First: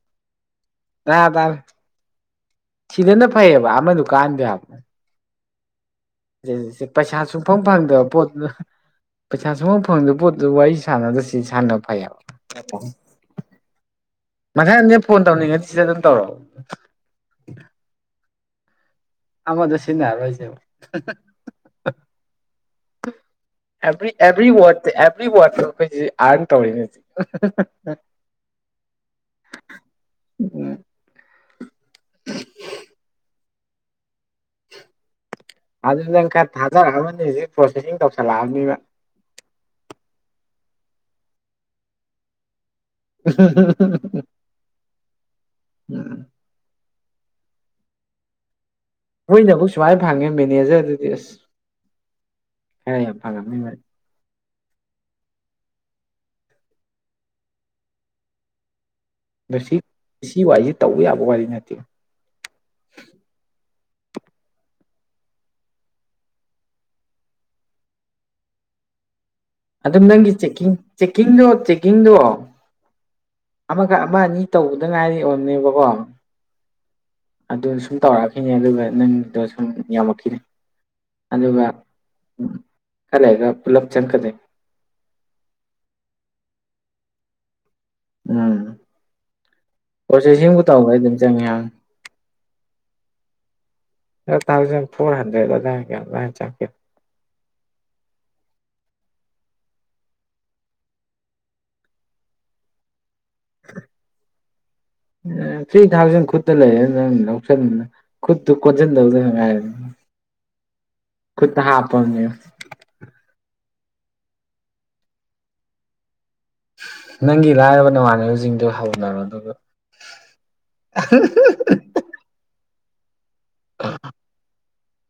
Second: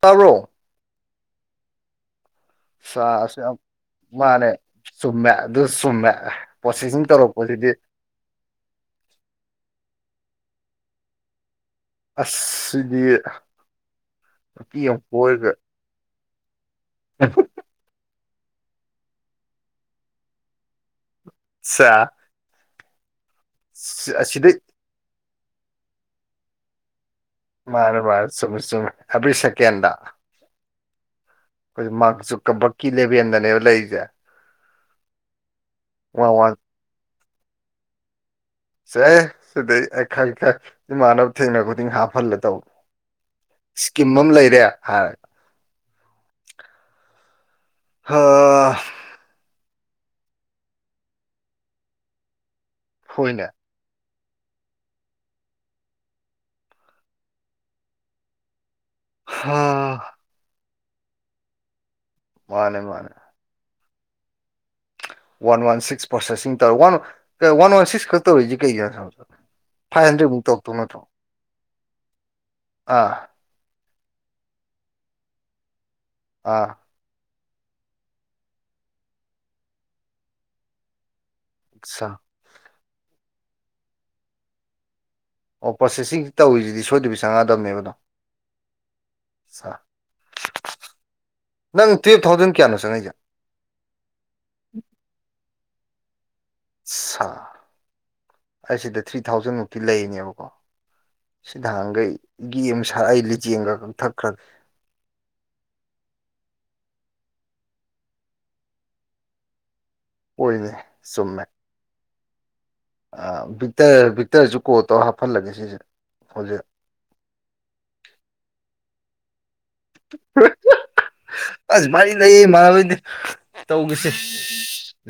ꯇꯔꯣ ꯑ ꯇꯔꯦ ꯁꯤꯤꯗꯦ ꯅ ꯁꯥꯁꯨ ꯌꯥꯝ ꯐꯩꯕ ꯑꯃꯦ ꯗꯨꯀꯥꯟꯗ ꯃꯥꯅꯦ ꯆꯨꯝꯃꯦ ꯑꯗꯨ ꯆꯨꯝꯃꯦ ꯄ꯭ꯔꯣꯁꯦꯁꯤꯡ ꯄꯩꯁꯥ ꯁꯨꯡꯐꯝ ꯇꯧꯔꯛꯄꯁꯤꯗꯤ ꯐꯪꯗꯕ ꯄꯣꯠꯇ ꯄꯩꯁꯥ ꯁꯨꯡꯐꯝ ꯐꯪꯗꯕ ꯄꯣꯠꯇꯨ ꯋꯥꯔꯤ ꯁꯥꯟꯅꯗꯁꯤ ꯁꯥꯟꯅꯕ ꯐꯩꯕ ꯑꯁ ꯁꯤꯗꯤ ꯅꯨꯄꯤ ꯃꯊꯪꯅꯦ ꯑꯃ ꯐꯣꯟ ꯀꯣꯏꯔꯒ ꯇꯧꯅꯤꯡꯉꯗꯤ ꯁꯤꯗ ꯑꯗꯨꯝ ꯇꯧꯔꯛꯑꯣ ꯑꯃꯗ ꯁꯤꯅꯔ ꯑꯣꯏꯁꯕ ꯑ ꯚꯔꯤ ꯑꯦꯚꯔꯤ ꯋꯥ ꯑꯦꯚꯔꯤ ꯋꯥꯣꯏ ꯑꯔꯟ ꯇꯧꯔꯔꯤ ꯅ ꯃꯥꯔ ꯃꯥꯔ ꯁꯃꯦ ꯁꯃꯦ ꯑꯕꯤ ꯁꯀꯗ ꯎꯝ ꯑꯩꯈꯣꯏ ꯃꯥꯁꯨ ꯀꯕꯛꯀꯤ ꯂꯦꯚꯦꯟꯗꯅꯦꯕ ꯂꯩꯔꯤꯁꯦ ꯋꯥꯟ ꯋꯥꯟ ꯈ ꯍꯖ ꯄꯣꯦ ꯇ ꯁꯦ ꯁꯤꯗꯤꯩ ꯑꯩ ꯈꯪ ꯈ ꯏꯃꯥꯟꯅꯕ ꯊꯦꯡꯅꯕ ꯈꯨꯗꯤꯡ ꯍꯥꯞꯍꯜꯂꯦ ꯇꯧꯕ ꯏꯁꯀꯤꯝ ꯑꯃ ꯂꯩꯔꯦ ꯍꯥꯏ ꯑ ꯍꯣꯏ ꯅꯕꯨꯨ ꯁꯨꯃꯥꯏ ꯐꯥꯉꯦ ꯃꯤꯦꯅꯤꯖꯦ ꯑꯗꯨꯗꯤꯁ ꯍꯦ ꯌꯥꯝ ꯍꯣꯏꯅꯦ ꯐꯒꯝ ꯑꯗ ꯍꯥ ꯁꯤ ꯁꯤ ꯋꯥꯔꯤꯁꯤꯦ ꯇꯧꯕ ꯌꯥꯕ ꯋꯥꯔꯤꯗꯤ ꯅꯠꯇꯦ ꯃꯥꯅꯦ ꯃꯥꯅꯦ ꯋꯥꯟ ꯋꯥꯟ ꯁꯤꯛꯁ ꯄ꯭ꯔꯣꯁꯦꯁꯤꯡ ꯇꯧꯔ ꯋꯥ ꯋꯥꯟ ꯋꯥꯟ ꯁꯤꯛꯁ ꯈꯛꯇ ꯇꯧꯔꯤꯁꯤꯦ ꯀꯩꯒꯤ ꯑꯗꯨꯝ ꯅꯪꯒꯤ ꯆꯀꯤꯡ ꯆꯦꯛꯀꯤꯡꯗꯣ ꯆꯦꯛꯀꯤꯡꯗꯣ ꯑꯥ ꯑꯃꯒ ꯑꯃ ꯑꯅꯤ ꯇꯧꯕꯗ ꯉꯥꯏꯔꯤ ꯑꯣꯅꯦꯕꯀꯣ ꯑꯥ ꯑꯗꯨ ꯁꯨꯝ ꯇꯧꯔꯛꯑꯈꯤꯅꯦ ꯑꯗꯨꯒ ꯅꯪꯗꯣ ꯁꯨꯝ ꯌꯥꯝꯃꯛꯈꯤꯅꯦ ꯑꯗꯨꯒ ꯑꯠꯁꯥ ꯎ ꯈꯔꯒ ꯄꯨꯂꯞ ꯆꯪꯀꯗꯦ ꯑꯣ ꯄ꯭ꯔꯣꯁꯦꯁꯤꯡꯁꯤ ꯇꯧꯔꯤꯁꯤꯗꯤ ꯁꯣꯏꯗꯕꯤ ꯆꯪꯉꯛꯗꯕꯅꯦꯕꯗꯣ ꯎꯝ ꯄꯣꯆꯦꯁꯤꯡꯕꯨ ꯇꯧꯕ ꯑꯩ ꯑꯗꯨꯝ ꯆꯪꯉꯤꯍ ꯅꯪ ꯇꯨꯌꯦꯜꯞ ꯊꯥꯎꯖꯟ ꯀꯌꯥꯅꯣ ꯆꯪꯉꯛꯏꯁꯦ ꯊꯥꯎꯖꯟ ꯐꯣꯔ ꯍꯟꯗ꯭ꯔꯦꯗ ꯆ ꯁ ꯑꯩ ꯁꯤꯗ ꯊ꯭ꯔꯤ ꯊꯥꯎꯖꯟ ꯃꯨꯛꯇꯤ ꯂꯩꯔꯤꯅꯦꯕꯀꯣ ꯁꯤꯗꯥꯟꯈꯩꯒꯤ ꯑꯃꯨꯛ ꯁꯥ ꯑꯩ ꯂꯤꯆꯦꯡꯒ ꯀꯛꯊꯠꯈ꯭ꯔꯒꯦ ꯊ꯭ꯔꯤ ꯊꯥꯎꯖꯟ ꯈꯨꯠꯇ ꯂꯩ ꯈꯨꯨ ꯈꯗ ꯍꯥꯏ ꯑꯣꯏꯅꯦ ꯆꯨꯝꯃꯦ ꯚꯛꯇꯔ ꯚꯕꯤꯛꯇꯔꯁꯨ ꯀꯣ ꯇꯧꯔ ꯍꯥꯞꯍꯜꯂꯒꯦ ꯁꯤꯁꯦ ꯍꯧꯖꯤꯛ ꯅꯪꯒꯤ ꯂꯥꯏꯔꯕ ꯅꯃꯥꯟꯅꯕꯁꯤꯡꯗꯨꯣ ꯍꯧꯅꯔꯣ ꯑꯗꯨꯒ ꯑꯁ ꯃꯥꯔꯤ ꯂꯩ ꯃꯥꯔ ꯇꯧꯒꯁꯦ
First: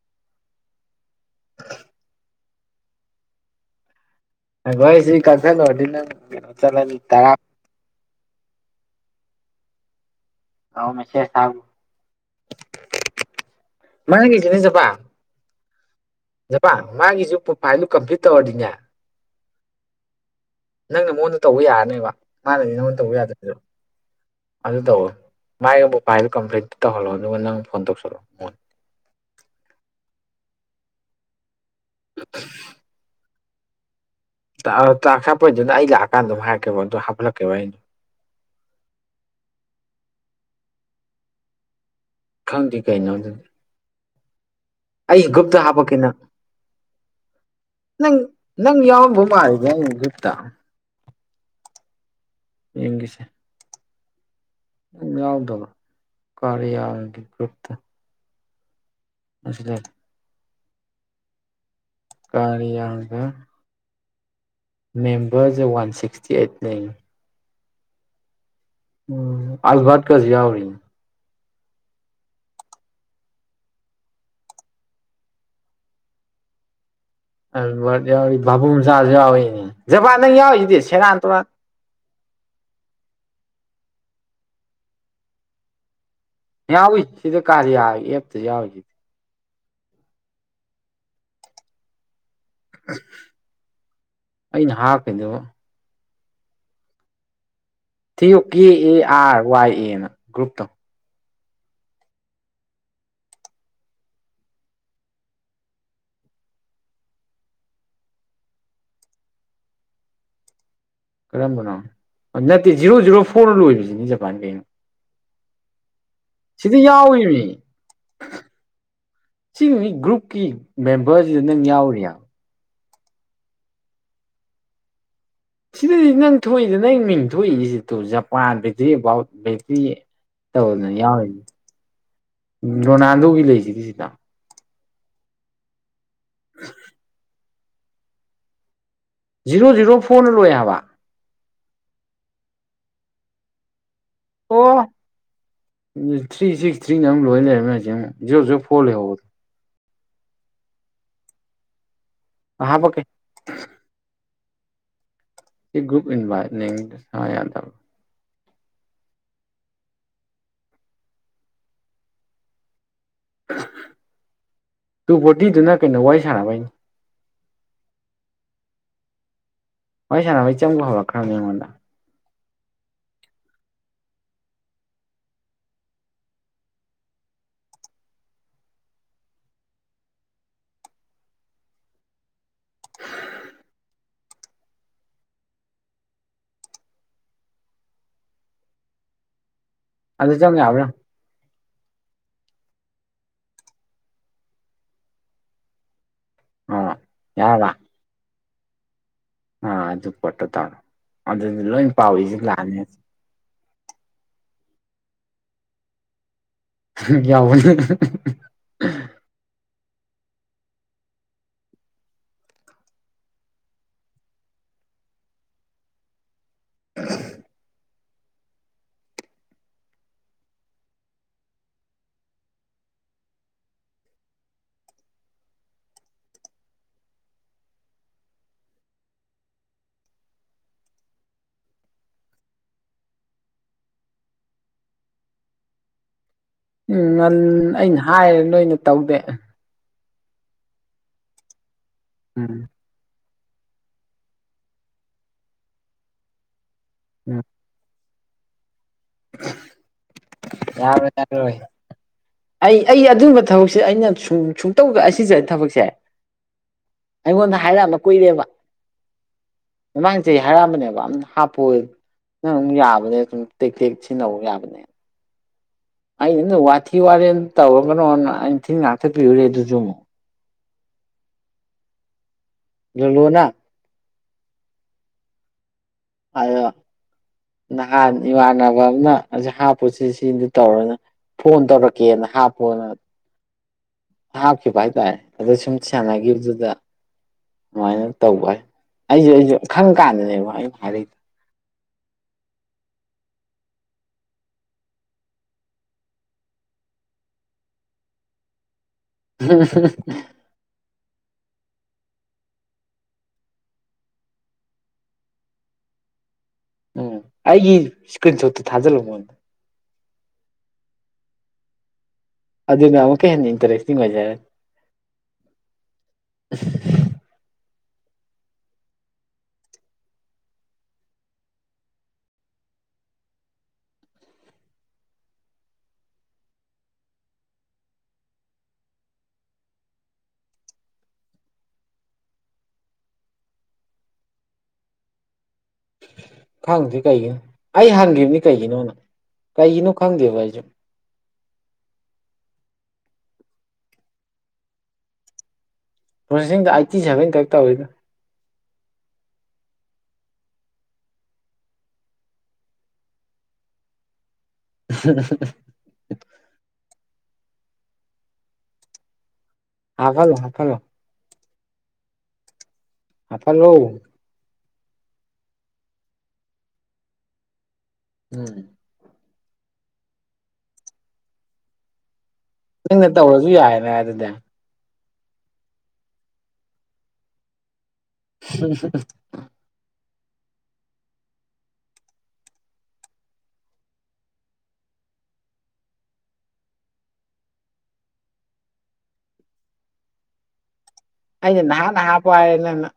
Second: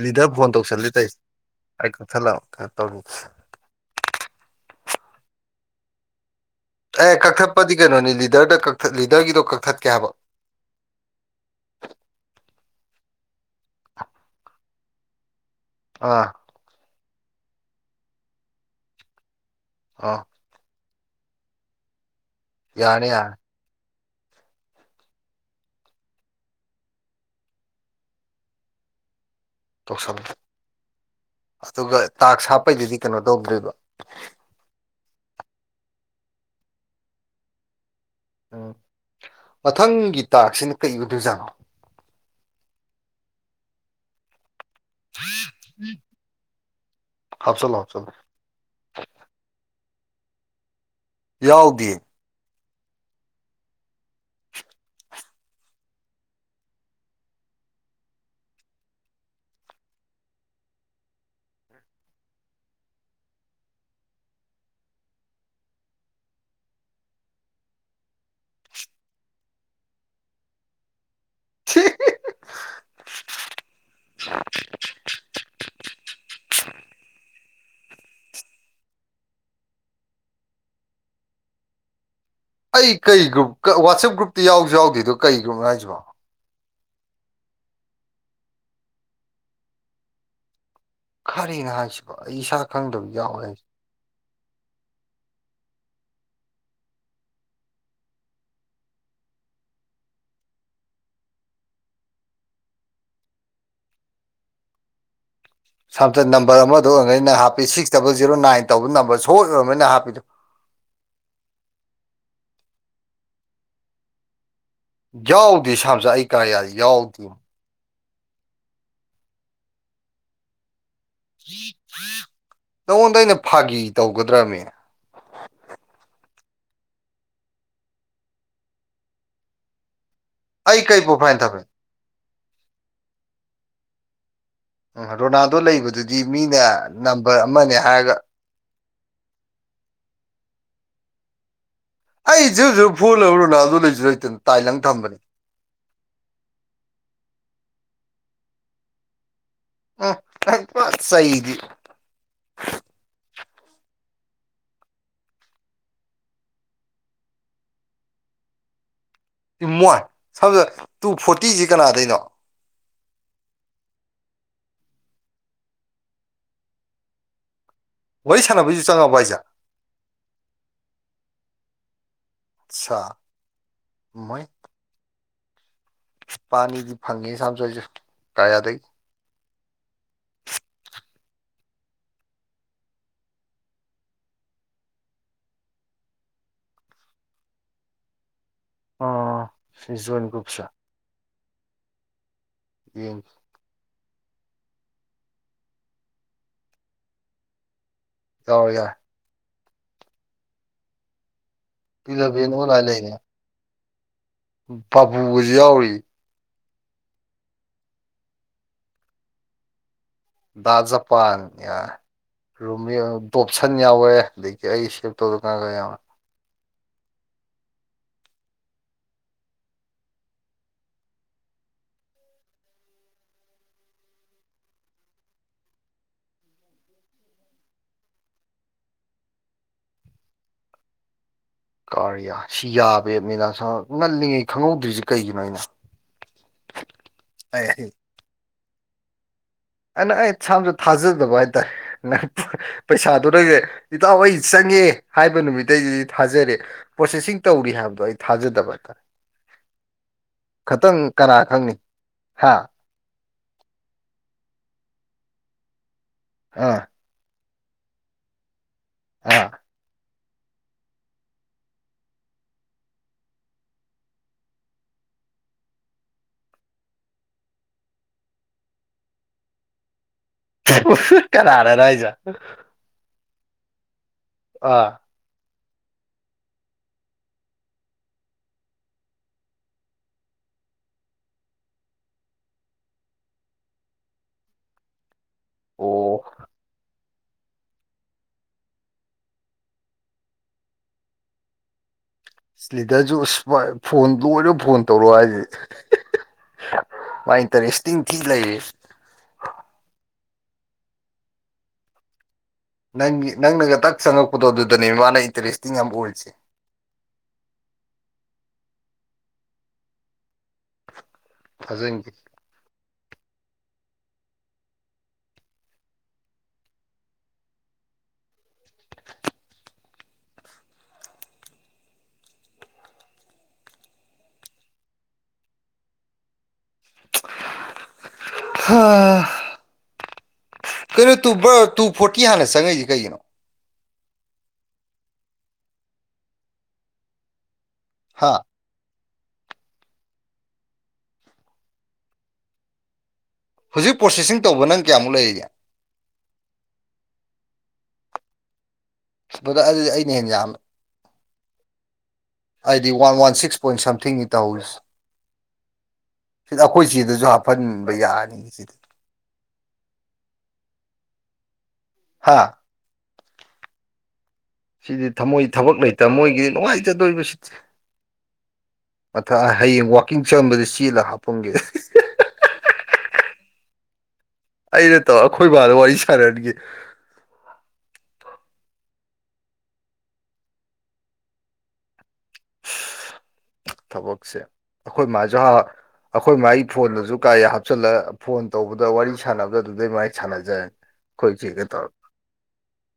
ꯂꯤꯗꯔ ꯐꯣꯟ ꯇꯧꯁꯜꯂꯤ ꯇꯩꯁꯦ ꯑꯩ ꯀꯛꯊꯜꯂꯑꯣ ꯀꯩꯅꯣ ꯇꯧꯒ ꯒꯣꯏ ꯁꯤ ꯀꯜ ꯐ ꯑꯦ ꯀꯛꯊꯠꯄꯗꯤ ꯀꯩꯅꯣꯅꯤ ꯂꯤꯗꯔꯗ ꯀꯛ ꯂꯤꯗꯔꯒꯤꯗꯣ ꯀꯛꯊꯠꯀꯦ ꯍꯥꯏꯕ ꯉꯥꯎ ꯃꯁꯦꯁꯕ ꯃꯥꯥꯏ ꯆ ꯆꯕ ꯑꯥ ꯖꯕ ꯃꯥꯒꯤꯁꯨ ꯐꯥꯏꯂ ꯀꯝꯄ꯭ꯂꯤꯠ ꯇꯧꯔꯔꯤꯅꯦ ꯑꯥ ꯅꯪꯅ ꯃꯉꯣꯟꯗ ꯇꯧꯕ ꯌꯥꯔꯅꯦꯕ ꯃꯥꯅꯗꯤ ꯅꯪꯉꯣꯟꯗ ꯌꯥꯔꯦ ꯇꯧꯕ ꯌꯥꯔꯦ ꯌꯥꯗꯕꯗꯣ ꯑꯗꯨ ꯇꯧꯣ ꯃꯥꯏꯒꯕꯨ ꯄꯥꯏꯕ ꯀꯝꯄ꯭ꯂꯦꯟꯇ ꯇꯧꯍꯜꯂꯣ ꯑꯗꯨꯒ ꯅꯪ ꯐꯣꯟ ꯇꯧꯁꯜꯂꯛꯑꯣ ꯃꯣꯟ [unintelligible] ꯇꯁꯝꯗ ꯑꯗꯨꯒ ꯇꯥꯛ ꯁꯥꯞꯄꯩꯗꯗꯤ ꯀꯩꯅꯣ ꯇꯧꯗ꯭ꯣꯏꯕ ꯇ ꯍꯥꯞꯄꯩꯗꯨꯅ ꯑꯩ ꯂꯥꯛꯑꯀꯥꯟꯗꯝ ꯍꯥꯔꯛꯦꯕ ꯑꯗꯨꯗꯣ ꯍꯥꯞꯠꯂꯛꯀꯦꯕ ꯑꯩꯅꯣ ꯎꯝ ꯃꯊꯪꯒꯤ ꯇꯥꯛꯁꯤꯅ ꯀꯩ ꯑꯣꯏꯗꯨꯖꯥꯅꯣ ꯈꯪꯗꯦ ꯀꯩꯅꯣ ꯑꯗꯨꯗꯤ ꯑꯩ ꯒꯨꯞꯇ ꯍꯥꯄꯛꯀꯤꯅ ꯍꯥꯞꯆꯜꯂꯣ ꯍꯥꯞꯆꯜꯂꯣ ꯅꯪ ꯅꯪ ꯌꯥꯎ ꯣꯃꯠꯇ ꯌꯥꯎꯗꯦ ꯌꯦꯡꯒꯤꯁꯦ ꯌꯥꯎꯗꯕ ꯀꯔꯤꯌꯥꯒꯤ ꯒ꯭ꯔꯨꯞꯇ ꯁꯗꯦ ꯀꯔꯤ ꯌꯥꯒ ꯃꯦꯝꯕꯔꯁ ꯋꯥꯟ ꯁꯤꯛꯁꯇꯤ ꯑꯩꯠ ꯂꯩ ꯎꯝ ꯑꯜꯕꯥꯠ ꯀꯖꯤꯌꯥꯔꯤ [unintelligible] ꯌꯥꯎꯔꯤ ꯚꯥꯕꯨꯡ ꯃꯆꯥꯁꯨ ꯌꯥꯎꯋꯅꯦ ꯖꯄꯥꯟꯗꯪ ꯌꯥꯎꯏꯁꯤꯗꯤ ꯁꯦꯔꯥꯟ ꯇꯨꯔꯥꯟ ꯑꯩ ꯀꯩ ꯒ꯭ꯔꯨꯞ ꯋꯥꯆꯦꯞ ꯒ꯭ꯔꯨꯞꯇ ꯌꯥꯎꯁꯨ ꯌꯥꯎꯗꯦꯗꯣ ꯀꯩ ꯒ꯭ꯔꯨꯞꯅ ꯍꯥꯏꯥꯏꯁꯤꯕꯣ ꯥꯎ ꯁꯤꯗ ꯀꯥꯔꯤ ꯑꯦ ꯊꯖꯁꯤ ꯈꯔꯦꯅ ꯍꯥꯏꯁꯤꯕ ꯑꯩ ꯏꯁꯥ ꯈꯪꯗꯕ ꯌꯥꯎꯋꯦ ꯍꯥꯏꯁꯦ ꯑꯩꯅ ꯍꯥꯞꯀꯩꯗꯣ ꯊꯤꯌꯨ ꯀꯦ ꯑꯦ ꯑꯥꯔ ꯋꯥꯏ ꯑꯦꯅ ꯒ꯭ꯔꯨꯞꯇꯣ ꯁꯝꯇꯟ ꯅꯝꯕꯔ ꯑꯃꯗ ꯑꯣꯏꯔꯩꯅ ꯍꯥꯞꯄꯤ ꯁꯤꯛꯁ ꯗꯕꯜ ꯖꯤꯦꯔꯣ ꯅꯥꯏꯟ ꯇꯧꯕ ꯅꯝꯕꯔ ꯁꯣꯏ ꯑꯣꯏꯔꯕꯅꯤꯅ ꯍꯥꯞꯄꯤꯗꯨꯣ [unintelligible] ꯀꯔꯝꯕꯅꯣ ꯅꯠꯇꯦ ꯖꯤꯔꯣ ꯖꯤꯔꯣ ꯐꯣꯔ ꯂꯣꯏꯕꯁꯤꯅꯤ ꯖꯄꯥꯟ ꯀꯩꯅꯣ ꯌꯥꯎꯗꯦ ꯁꯥꯥꯝꯁꯨ ꯑꯩ ꯀꯔꯌꯥꯗ ꯁꯤꯗꯤ ꯌꯥꯎꯗꯦ ꯌꯥꯎꯏꯅꯦ ꯁꯤ ꯃꯤ ꯒ꯭ꯔꯨꯞꯀꯤ ꯃꯦꯝꯕꯔꯁꯤꯗ ꯅꯪ ꯌꯥꯎꯔꯤꯌꯦꯕ ꯅꯉꯣꯟꯗ ꯑꯩꯅ ꯐꯥꯒꯤ ꯇꯧꯒꯗ꯭ꯔꯕꯅꯦ ꯊ ꯊꯣꯛꯏꯗꯅ ꯃꯤꯡꯊꯣꯛꯏꯁꯤ ꯇ ꯖꯄꯥꯟ ꯕꯩꯇ꯭ꯔꯤ ꯑꯦꯕꯥꯎꯠ ꯕꯩꯇ꯭ꯔꯤ ꯑꯩ ꯀꯩꯕꯨꯣ ꯐꯥꯏꯅ ꯊꯕꯦ ꯎꯝ ꯔꯣꯅꯥꯜꯗꯣꯒꯤ ꯂꯩꯁꯤꯗꯤ ꯁꯤꯗ ꯎꯝ ꯔꯣꯅꯥꯜꯗꯣ ꯂꯩꯕꯗꯨꯗꯤ ꯃꯤꯅ ꯅꯝꯕꯔ ꯑꯃꯅꯦ ꯍꯥꯏꯔꯒ ꯖꯤꯔꯣ ꯖꯤꯔꯣ ꯐꯣꯔꯅ ꯂꯣꯏ ꯍꯥꯏꯕ ꯑꯩꯁꯨꯁꯨ ꯐꯨꯜ ꯍꯔ ꯂꯅꯥ ꯑꯗꯨ ꯂꯩ ꯑꯣ ꯊ꯭ꯔꯤ ꯁꯤꯛꯁ ꯊ꯭ꯔꯤꯅ ꯑꯃꯨꯛ ꯂꯣꯏ ꯂꯩꯔꯝꯃꯤꯃꯦꯁ ꯑꯃꯨꯛ ꯖꯤꯔꯣ ꯖꯤꯔꯣ ꯐꯣꯔ ꯂꯩꯍꯧꯕꯅꯤ ꯑꯣ ꯑ‌ꯣ ꯄ ꯆꯩꯗꯤ ꯑꯥ ꯍꯥꯞꯄꯛꯀꯦ ꯑꯟꯏꯟꯇꯦꯜꯂꯤꯖꯦꯕꯜ ꯇꯝ ꯋꯥꯟ ꯁꯗ ꯇꯨ ꯐꯣꯔꯇꯤꯁꯤ ꯀꯅꯥꯗꯩꯅꯣ ꯇꯨ ꯐꯣꯔꯇꯤꯗꯨꯅ ꯀꯩꯅꯣ ꯋꯥꯔꯤ ꯁꯥꯟꯅꯕꯩꯅꯤ ꯋꯥꯔꯤ ꯁꯥꯟꯅꯕꯩꯁꯨ ꯆꯪꯉꯑꯕꯣ ꯍꯥꯏꯁꯦ ꯋꯥꯔꯤ ꯁꯥꯟꯅꯕꯩ ꯆꯪꯕ ꯍꯧꯔꯛ ꯈ꯭ꯔꯝꯅꯤ ꯑꯩꯉꯣꯟꯗ ꯁꯥ ꯃꯣꯏ ꯄꯅꯤꯗꯤ ꯐꯪꯉꯤ ꯁꯝꯁꯣꯏ ꯀꯥꯌꯥꯗ ꯑꯟꯏꯟꯇꯦꯜꯂꯤꯖꯦꯕꯜ ꯑꯣ ꯑꯗꯨ ꯆꯪ ꯁꯤꯖꯟꯒꯨꯞꯆꯁꯦ ꯌꯥꯕ꯭ꯔꯥ ꯌꯦꯡꯁ ꯑ ꯌꯥꯔꯕ ꯌꯥꯎꯔꯦ ꯌꯥꯎꯔꯦ ꯑꯥ ꯑꯗꯨ ꯄꯣꯠꯇꯣ ꯇꯧꯔꯣ ꯑꯗꯨꯅꯤ ꯂꯣꯏ ꯄꯥꯎꯏꯁꯤ ꯏꯂꯚꯦꯟ ꯂꯥꯛꯑꯅꯤ ꯍꯧꯖꯤꯛ ꯕꯥꯥꯕꯨꯖꯨ ꯌꯥꯎꯔꯤꯌꯦ ꯐꯝꯍꯝ ꯌꯥꯎꯕꯅꯤ ꯕꯥ ꯥꯖ ꯄ ꯅ ꯌꯥ ꯔꯣꯝꯃꯤꯌꯣ ꯗꯣꯞꯁꯟ ꯌꯥꯎꯋꯦ ꯑꯗꯒꯤ ꯑꯩ ꯁꯦꯞ ꯇꯧꯗ ꯀꯅꯥ ꯀꯅꯥ ꯌꯥꯎꯋꯦ ꯑꯝ ꯀꯥꯔꯤꯌꯥ ꯁꯤ ꯌꯥꯕꯦ ꯃꯤꯂꯁ ꯉꯜꯂꯤꯉꯩ ꯈꯪꯍꯧꯗ꯭ꯔꯤꯁꯦ ꯀꯩꯒꯤꯅꯣ ꯑꯩꯅ ꯑꯟꯑꯣꯗꯤꯕꯜ ꯎꯝ ꯉꯟ ꯑꯩꯅ ꯍꯥꯏꯔꯦ ꯅꯣꯏꯅ ꯇꯧꯗꯦ ꯑꯩꯅ ꯑꯩ ꯊꯥꯁꯨ ꯊꯥꯖꯗꯕ ꯍꯥꯏꯇꯥꯔꯦ ꯅꯪ ꯎꯝ ꯄꯩꯁꯥꯗꯨ ꯑꯗꯨꯗꯩꯁꯦ ꯏꯇꯥꯎ ꯑꯩ ꯆꯪꯉꯦ ꯍꯥꯏꯕ ꯅꯨꯃꯤꯠꯇꯩꯗꯤ ꯊꯥꯖꯔꯦ ꯄ꯭ꯔꯣꯁꯦꯁꯤꯡ ꯎꯝ ꯇꯧꯔꯤ ꯍꯥꯏꯕꯗꯣ ꯑꯩ ꯊꯥꯖꯗꯕ ꯍꯥꯏꯇꯥꯔꯦ ꯈꯇꯪ ꯌꯥꯔꯣꯏ ꯀꯅꯥ ꯌꯥꯔꯣꯏ ꯈꯪꯅꯤ ꯍꯥ ꯑꯩ ꯑꯩ ꯑꯗꯨ ꯃꯇꯨꯡ ꯊꯕꯛꯁꯦ ꯑꯩꯅ ꯁꯨꯡ ꯁꯨꯡꯇꯧꯗ ꯑꯩ ꯁꯤꯁꯦ ꯊꯕꯛꯁꯦ ꯑꯥ ꯑꯩꯉꯣꯟꯗ ꯍꯥꯏꯔꯛꯑꯝꯕ ꯀꯨꯏꯔꯦꯕ ꯑꯥ ꯃꯃꯥꯡ ꯆꯍꯤ ꯍꯥꯏꯔꯛꯑꯝꯕꯅꯦꯕ ꯑꯝ ꯍꯥꯞꯄꯣꯏ ꯅꯪ ꯑꯗꯨꯝ ꯌꯥꯕꯅꯦ ꯁꯨꯝ ꯇꯦꯛꯇꯦꯛ ꯁꯤꯖꯤꯟꯅꯧ ꯌꯥꯕꯅꯦ ꯑꯩ ꯅ ꯅꯣꯏ ꯋꯥꯊꯤ ꯋꯥꯔꯦꯝ ꯇꯧꯔꯛꯀꯅꯣꯅ ꯑꯩꯟ ꯊꯤꯟ ꯉꯥꯛꯊꯠ ꯄꯤꯔꯨꯔꯦ ꯑꯗꯨꯁꯨ ꯑꯃꯨꯛ ꯀꯅꯥꯗꯅꯣ ꯍꯥꯏꯖꯦ ꯀꯩꯅꯣꯅ ꯑꯥ ꯍꯥꯏꯌꯣ ꯅꯍꯥꯟ ꯏꯃꯥꯟꯅꯕ ꯑꯃꯅ ꯑꯁꯤ ꯍꯥꯞꯄꯨꯁꯤ ꯁꯤꯗꯨ ꯇꯧꯔꯅ ꯐꯣꯟ ꯇꯧꯔꯛꯀꯦꯅ ꯍꯥꯥ ꯐꯣꯟ ꯑꯅ ꯍꯥꯞꯈꯤꯕ ꯍꯥꯏ ꯇꯥꯏ ꯑꯗ ꯁꯨꯝ ꯑꯣ ꯁꯥꯟꯅꯒꯤꯕꯗꯨꯗ ꯑꯗꯨꯃꯥꯏꯅ ꯇꯧꯕ ꯍꯥꯏ ꯑꯩꯁꯨ ꯑꯩꯁꯨ ꯈꯪ ꯀꯥꯟꯗꯅꯦꯕ ꯑꯩꯟ ꯊꯥꯔꯛꯏꯗꯨ ꯁꯤ ꯂꯤꯗꯔꯁꯨ ꯑꯁ ꯐꯣꯟ ꯂꯣꯏꯔ ꯐꯣꯟ ꯇꯧꯔꯣ ꯍꯥꯏꯁꯤ ꯃꯥ ꯏꯟꯇꯔꯦꯁꯇꯤꯡ ꯊꯤ ꯂꯩꯔꯤꯌꯦ ꯑꯝꯍꯝꯍꯝꯍꯝ ꯅꯪꯒꯤ ꯅꯪꯅꯒ ꯇꯛ ꯆꯪꯉꯛꯄꯗꯣ ꯑꯗꯨꯗꯅꯦ ꯃꯥꯅ ꯏꯟꯇꯔꯦꯁꯇꯤꯡ ꯌꯥꯝ ꯑꯣꯏꯔꯤꯁꯦ ꯎꯝ ꯑꯩꯒꯤ ꯏꯁꯀ꯭ꯔꯤꯟ ꯁꯣꯠꯇꯨ ꯊꯥꯖꯜꯂꯨ ꯃꯣꯟꯗ ꯊꯥꯖꯟꯒꯦ ꯑꯗꯨꯅ ꯑꯃꯨꯛꯀ ꯍꯦꯟꯅ ꯏꯟꯇꯔꯦꯁꯇꯤꯡ ꯑꯣꯏꯖꯔꯅꯤ [inaudible] ꯍꯥ ꯀꯩꯅꯣ ꯇ ꯇꯨ ꯐꯣꯔꯇꯤ ꯍꯥꯟꯅ ꯆꯪꯉꯛꯏꯁꯤ ꯀꯩꯒꯤꯅꯣ ꯈꯪꯗꯗ꯭ꯦ ꯀꯩꯒꯤꯅꯣ ꯑꯩ ꯍꯥ ꯍꯪꯈꯤꯕꯅꯤ ꯀꯩꯒꯤꯅꯣꯅ ꯀꯥꯏ ꯏꯅꯨ ꯈꯥꯡꯪꯗꯦ ꯄꯖꯦ ꯍꯧꯖꯤꯛ ꯄ꯭ꯔꯣꯁꯦꯁꯤꯡ ꯇꯧꯕ ꯅꯪ ꯀꯌꯥꯃꯨꯛ ꯂꯩꯔꯤꯦ ꯄ꯭ꯔꯣꯁꯦꯗ ꯑꯥꯏꯠꯇꯤ ꯁꯦꯚꯦꯟꯗ ꯇꯧꯔꯤꯗ ꯑꯗꯨꯗ ꯑꯗꯨꯗꯤ ꯑꯩꯅ ꯍꯦ ꯌꯥꯝꯅ ꯑꯩꯗꯤ ꯋꯥꯟ ꯋꯥꯟ ꯁꯤꯛꯁ ꯄꯣꯏꯟ ꯁꯝꯊꯤꯡꯅꯤ ꯇꯧ ꯁꯤꯗ ꯑꯩꯈꯣꯏ ꯁꯤꯗꯁꯨ ꯍꯥ ꯐꯟꯕ ꯌꯥꯅꯤ ꯁꯤꯗꯤ ꯍꯥ ꯐꯂꯣ ꯍꯥ ꯐꯂꯣ ꯍꯥꯥ ꯑ ꯂꯣꯎ ꯁꯤꯗꯤ ꯊꯃꯣꯏ ꯊꯕꯛ ꯂꯩꯇꯕ ꯃꯣꯏꯒꯤꯗꯤ ꯅꯨꯡꯉꯥꯏꯖꯗꯣꯏꯕꯁꯤꯗꯤ ꯎꯝ ꯃꯊ ꯍꯌꯦꯡ ꯋꯥꯛꯀꯤꯡ ꯆꯠꯔꯝꯕꯗ ꯆꯦꯜꯂꯒ ꯍꯥꯞꯄꯒꯦ ꯅꯪꯅ ꯇꯧꯔꯁꯨ ꯌꯥꯏꯅꯦ ꯑꯗꯨꯗꯤ ꯑꯩꯅ ꯇꯧ ꯑꯩꯈꯣꯏꯕꯥꯗ ꯋꯥꯔꯤ ꯁꯥꯟꯅꯟꯒꯦ ꯍ ꯊꯕꯛꯁꯦ ꯑꯩꯈꯣꯏ ꯃꯖꯥ ꯑꯩꯈꯣꯏ ꯃꯥꯒꯤ ꯐꯣꯟꯗꯁꯨ ꯀꯥ ꯍꯥꯞꯆꯤꯜꯂ ꯐꯣꯟ ꯇꯧꯕꯗ ꯋꯥꯔꯤ ꯁꯥꯟꯅꯕꯗ ꯑꯗꯨꯗꯩ ꯃꯥꯒꯤ ꯁꯥꯟꯅꯖꯔꯦ ꯑꯩꯗ ꯅꯥꯟ ꯍꯥꯄꯅꯅ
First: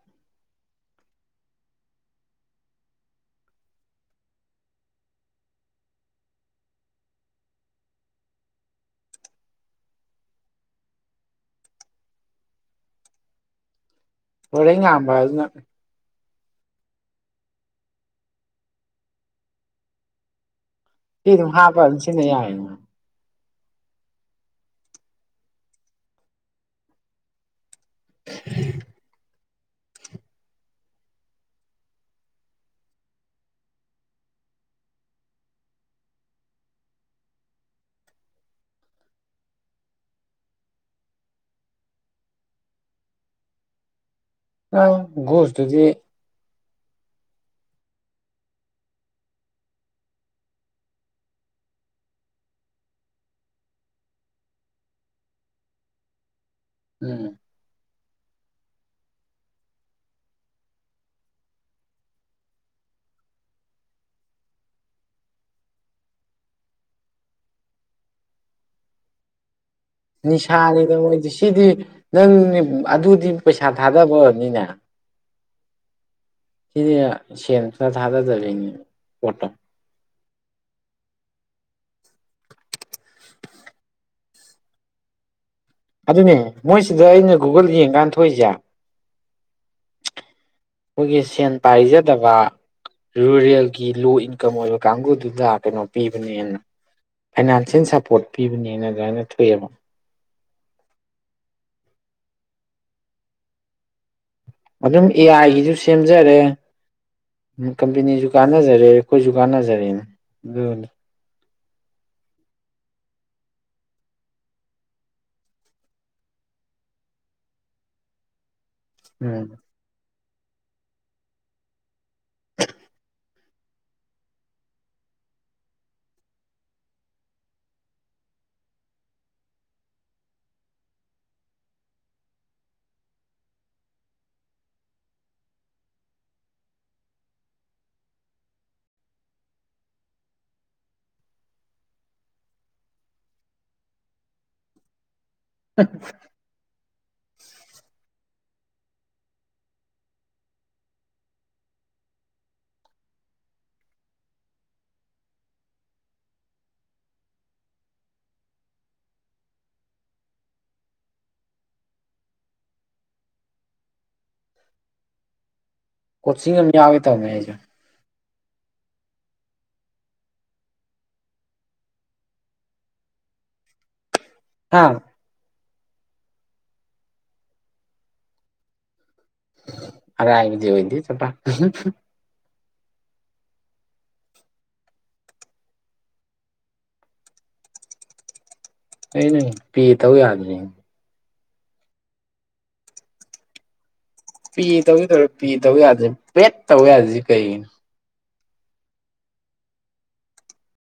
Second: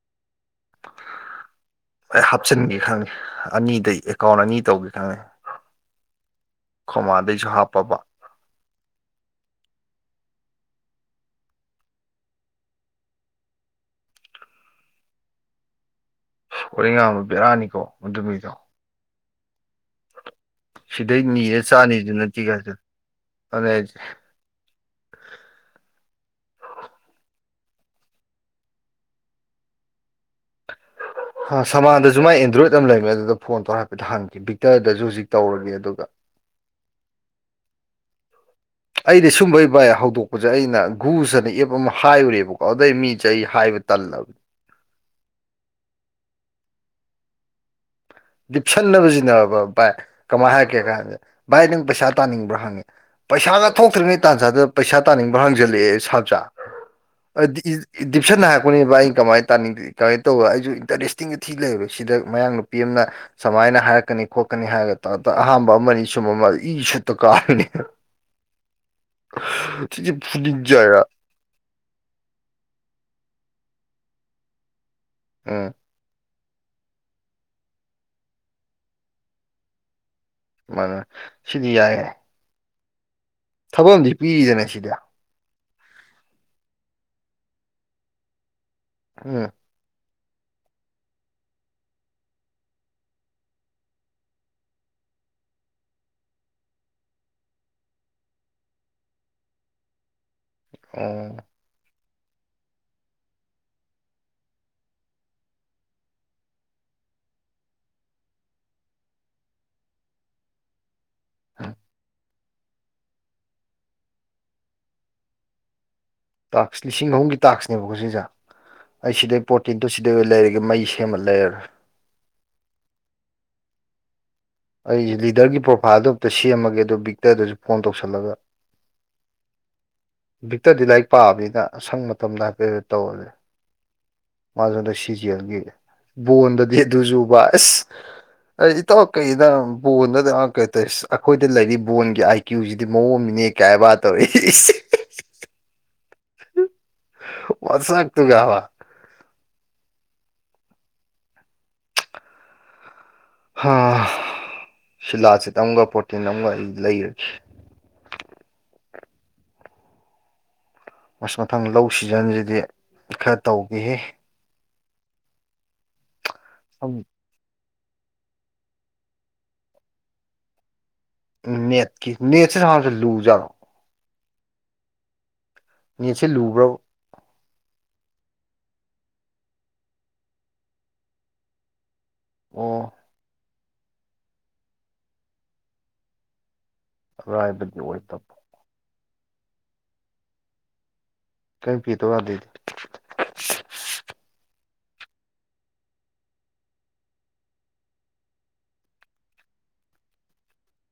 ꯑꯩ ꯍꯥꯞꯆꯤꯟꯒꯦ ꯈꯪꯉꯦ ꯑꯅꯤꯗꯩ ꯑꯦꯀꯥꯎꯟ ꯑꯅꯤ ꯇꯧꯒꯦ ꯈꯪꯉꯤ ꯈꯃꯥꯗꯦꯖꯍꯥ ꯄꯕꯥ ꯄꯨ ꯉꯕ ꯍꯣꯔꯦꯟ ꯉꯥꯕ ꯕꯤꯦꯔꯥꯅꯤꯀꯣ ꯃꯗꯨꯃꯤꯗꯣ ꯁꯤꯗꯩ ꯁꯤ ꯑꯗꯨꯝ ꯅꯤꯔꯦ ꯍꯥꯞꯄ ꯑꯗꯨꯝ ꯆꯥꯅꯤꯁꯨ ꯁꯤꯖꯤꯟꯅ ꯅ ꯌꯥꯏꯅ ꯀꯁꯨ ꯎꯝ ꯎ ꯁꯃꯥꯟꯗꯁꯨ ꯃꯥꯏ ꯑꯦꯟꯗ꯭ꯔꯣꯏꯗ ꯑꯃ ꯂꯩꯃꯦ ꯑꯗꯨꯗ ꯐꯣꯟ ꯇꯧꯔꯒ ꯍꯥꯏꯐꯦꯠꯇ ꯍꯪꯈꯤ ꯕꯤꯛꯇꯔꯗꯁꯨ ꯍꯧꯖꯤꯛ ꯇꯧꯔꯒꯦ ꯑꯗꯨꯒ [inaudible] ꯑꯩꯗꯤ ꯁꯨꯝꯕꯩ ꯕꯥꯏ ꯍꯧꯗꯣꯛꯄꯁꯦ ꯑꯩꯅ ꯒꯨꯁ ꯑꯅ ꯑꯦꯞ ꯑꯃ ꯍꯥꯏꯔꯨꯔꯦꯕꯀꯣ ꯑꯗꯩ ꯃꯤꯁꯦ ꯑꯩ ꯍꯥꯏ ꯇꯜ ꯑ ꯨꯁꯇꯗꯤ ꯞꯁꯟꯅꯖꯤꯅꯦꯕ ꯚꯥꯏ ꯀꯃꯥꯏꯅ ꯍꯥꯏꯔꯛꯀꯦ ꯀꯥꯏꯁꯦ ꯚꯥꯏ ꯅꯪ ꯄꯩꯁꯥ ꯇꯥꯅꯤꯡꯕ꯭ꯔꯥ ꯍꯪꯉꯤ ꯄꯩꯁꯥꯒ ꯊꯣꯛꯇ꯭ꯔꯤꯉꯩ ꯇꯥꯟꯖꯥꯗ ꯄꯩꯁꯥ ꯇꯥꯅꯤꯡꯕ꯭ꯔꯥ ꯍꯥꯡꯖꯜꯂꯛꯑꯦ ꯎꯝ ꯁꯥꯖꯥꯗꯤ ꯗꯤꯞꯁꯟꯅ ꯍꯥꯥꯛꯄꯅꯦꯕ ꯑꯩꯩꯅ ꯀꯃꯥꯏꯅ ꯇꯥꯅꯤꯡꯗꯦ ꯀꯃꯥꯏꯅ ꯇꯧꯕ ꯑꯩꯁꯨ ꯏꯟꯇꯔꯦꯁꯇꯤꯡꯒ ꯊꯤ ꯂꯩꯕ ꯁꯤꯗ ꯃꯌꯥꯡ ꯅꯨꯄꯤ ꯑꯃꯅ ꯁꯨꯃꯥꯏꯅ ꯍꯥꯏꯔꯛꯀꯅꯤ ꯈꯣꯠꯀꯅꯤ ꯍꯥꯏꯔꯒ ꯇꯥ ꯑꯍꯥꯟꯕ ꯑꯃꯅꯤ ꯁꯨꯝꯕ ꯑꯃ ꯏ ꯁꯨꯠꯇ ꯀꯥꯕꯅꯤ [inaudible] ꯅꯤꯁꯥꯅꯤꯗ ꯃꯣꯏꯗꯤ ꯁꯤꯗꯤ ꯅꯪꯅꯤ ꯑꯗꯨꯗꯤ ꯄꯩꯁꯥ ꯊꯥꯗꯕꯅꯤꯅ ꯑꯥ ꯁꯤꯅꯤ ꯁꯦꯟ ꯁꯅ ꯊꯥꯗꯗ ꯄꯠꯇꯣ ꯃꯥꯅ ꯁꯤꯗꯤ ꯌꯥꯏꯌꯦꯦ ꯊꯕꯛ ꯑ ꯄꯤꯔꯤꯗꯅ ꯁꯤꯗ ꯑꯗꯨꯅꯦ ꯃꯣꯏꯁꯤꯗ ꯑꯩꯅ ꯒꯨꯒꯜ ꯌꯦꯡꯀꯥꯟ ꯊꯣꯛꯏꯁꯦ ꯎꯝ ꯑꯩꯈꯣꯏꯒꯤ ꯁꯦꯟ ꯄꯥꯏꯖꯗꯕ ꯔꯨꯔꯦꯜꯒꯤ ꯂꯣ ꯏꯟꯀꯝ ꯑꯣꯏꯕ ꯀꯥꯡꯕꯨꯗꯨꯗ ꯀꯩꯅꯣ ꯄꯤꯕꯅꯦ ꯍꯦꯅ ꯐꯥꯏꯅꯥꯟꯁꯤꯌꯦꯜ ꯁꯞꯄꯣꯔꯠ ꯄꯤꯕꯅꯦꯅ ꯑꯗꯨꯃꯥꯏꯅ ꯊꯣꯛꯑꯦꯕ ꯑꯥ ꯑꯗꯨꯝ ꯑꯦ ꯑꯥꯏꯒꯤꯁꯨ ꯁꯦꯝꯖꯔꯦ ꯎꯝ ꯀꯝꯄꯦꯅꯤꯁꯨ ꯀꯥꯟꯅꯖꯔꯦ ꯑꯩꯈꯣꯏꯁꯨ ꯀꯥꯟꯅꯖꯔꯦ [unintelligible] ꯇꯥꯛꯁ ꯂꯤꯁꯤꯡ ꯑꯍꯨꯝꯒꯤ ꯇꯥꯛꯁꯅꯦꯕꯀꯣ ꯁꯤꯁ ꯑꯩ ꯁꯤꯗꯩ ꯎꯝ ꯄ꯭ꯔꯣꯔꯇꯤꯟ ꯇꯣ ꯁꯤꯗ ꯑꯗꯨ ꯂꯩꯔꯒ ꯃꯩ ꯁꯦꯝꯃ ꯂꯩꯔꯔꯦ ꯑꯩꯁꯨ ꯂꯤꯗꯔꯒꯤ ꯄ꯭ꯔꯣꯐꯥꯏꯜꯗꯣ ꯑꯝꯇ ꯁꯦꯝꯃꯒꯦ ꯑꯗꯨꯣ ꯕꯤꯛꯇꯔꯗꯨꯁꯨ ꯐꯣꯟ ꯇꯧꯁꯜꯂꯒ ꯕꯤꯛꯇꯔꯗꯤ ꯂꯥꯏꯔꯤꯛ ꯄꯥꯑꯕꯅꯤꯅ ꯑꯁꯪ ꯃꯇꯝꯗ ꯍꯥꯏꯐꯦꯠ ꯇꯧꯍꯜꯂꯤ ꯃꯥꯖꯗ ꯁꯤꯖꯤꯦꯜꯒꯤ ꯕꯣꯟꯗꯗꯤ ꯑꯗꯨꯖꯨꯕ ꯑꯁ ꯏꯇꯣ ꯀꯩꯗ ꯕꯣꯟꯗ ꯀꯧ ꯑꯩꯈꯣꯏꯗ ꯂꯩꯔꯤꯕ ꯕꯣꯣꯟꯒꯤ ꯑꯥꯏ ꯀ꯭ꯌꯨꯁꯤꯗꯤ ꯃꯑꯣꯡ ꯑꯃꯅꯦ ꯀꯌꯥ ꯍꯥꯏꯕꯗ ꯑꯩ [unintelligible] [inaudible] [unintelligible] ꯃꯁꯛꯇꯨꯒꯕ ꯁꯤꯂꯥꯁꯤꯠ ꯑꯃꯒ ꯄ꯭ꯔꯣꯇꯤꯟ ꯑꯃꯒ ꯑꯩ ꯂꯩꯔꯒꯦ [unintelligible] [inaudible] ꯃꯁ ꯃꯊꯪ ꯂꯧ ꯁꯤꯖꯟꯁꯤꯗꯤ ꯈꯔ ꯇꯧꯈꯤ ꯀꯣꯆꯤꯡ ꯑꯃ ꯌꯥꯎꯋꯦ ꯇꯧꯅꯦ ꯑꯩꯁꯨꯦ ꯅꯦꯠꯀꯤ ꯅꯦꯠꯁꯤ ꯍꯅꯁꯦ ꯂꯨꯖꯔꯣ ꯍꯥ ꯃꯤꯠꯁꯦ ꯂꯨꯕ꯭ꯔꯣ ꯑꯔꯦ ꯍꯥꯏꯕꯗꯤ ꯑꯣꯏꯗꯤ ꯆꯄ ꯑꯣ ꯔꯥꯏꯕ ꯑꯣꯏꯣꯏ ꯇꯄ ꯑꯩꯅ ꯄꯤ ꯇꯧ ꯌꯥꯗꯅꯤ ꯀꯩꯅꯄꯤꯤ ꯇꯋꯥꯗꯗꯤ ꯄꯤ ꯇꯧꯁꯤ ꯇꯧꯔꯦ ꯄꯤ ꯇꯧ ꯌꯥꯗ꯭ꯔꯦ ꯄꯦꯠ ꯇꯧ ꯌꯥꯗꯁꯤ ꯀꯩꯒꯤꯅꯣ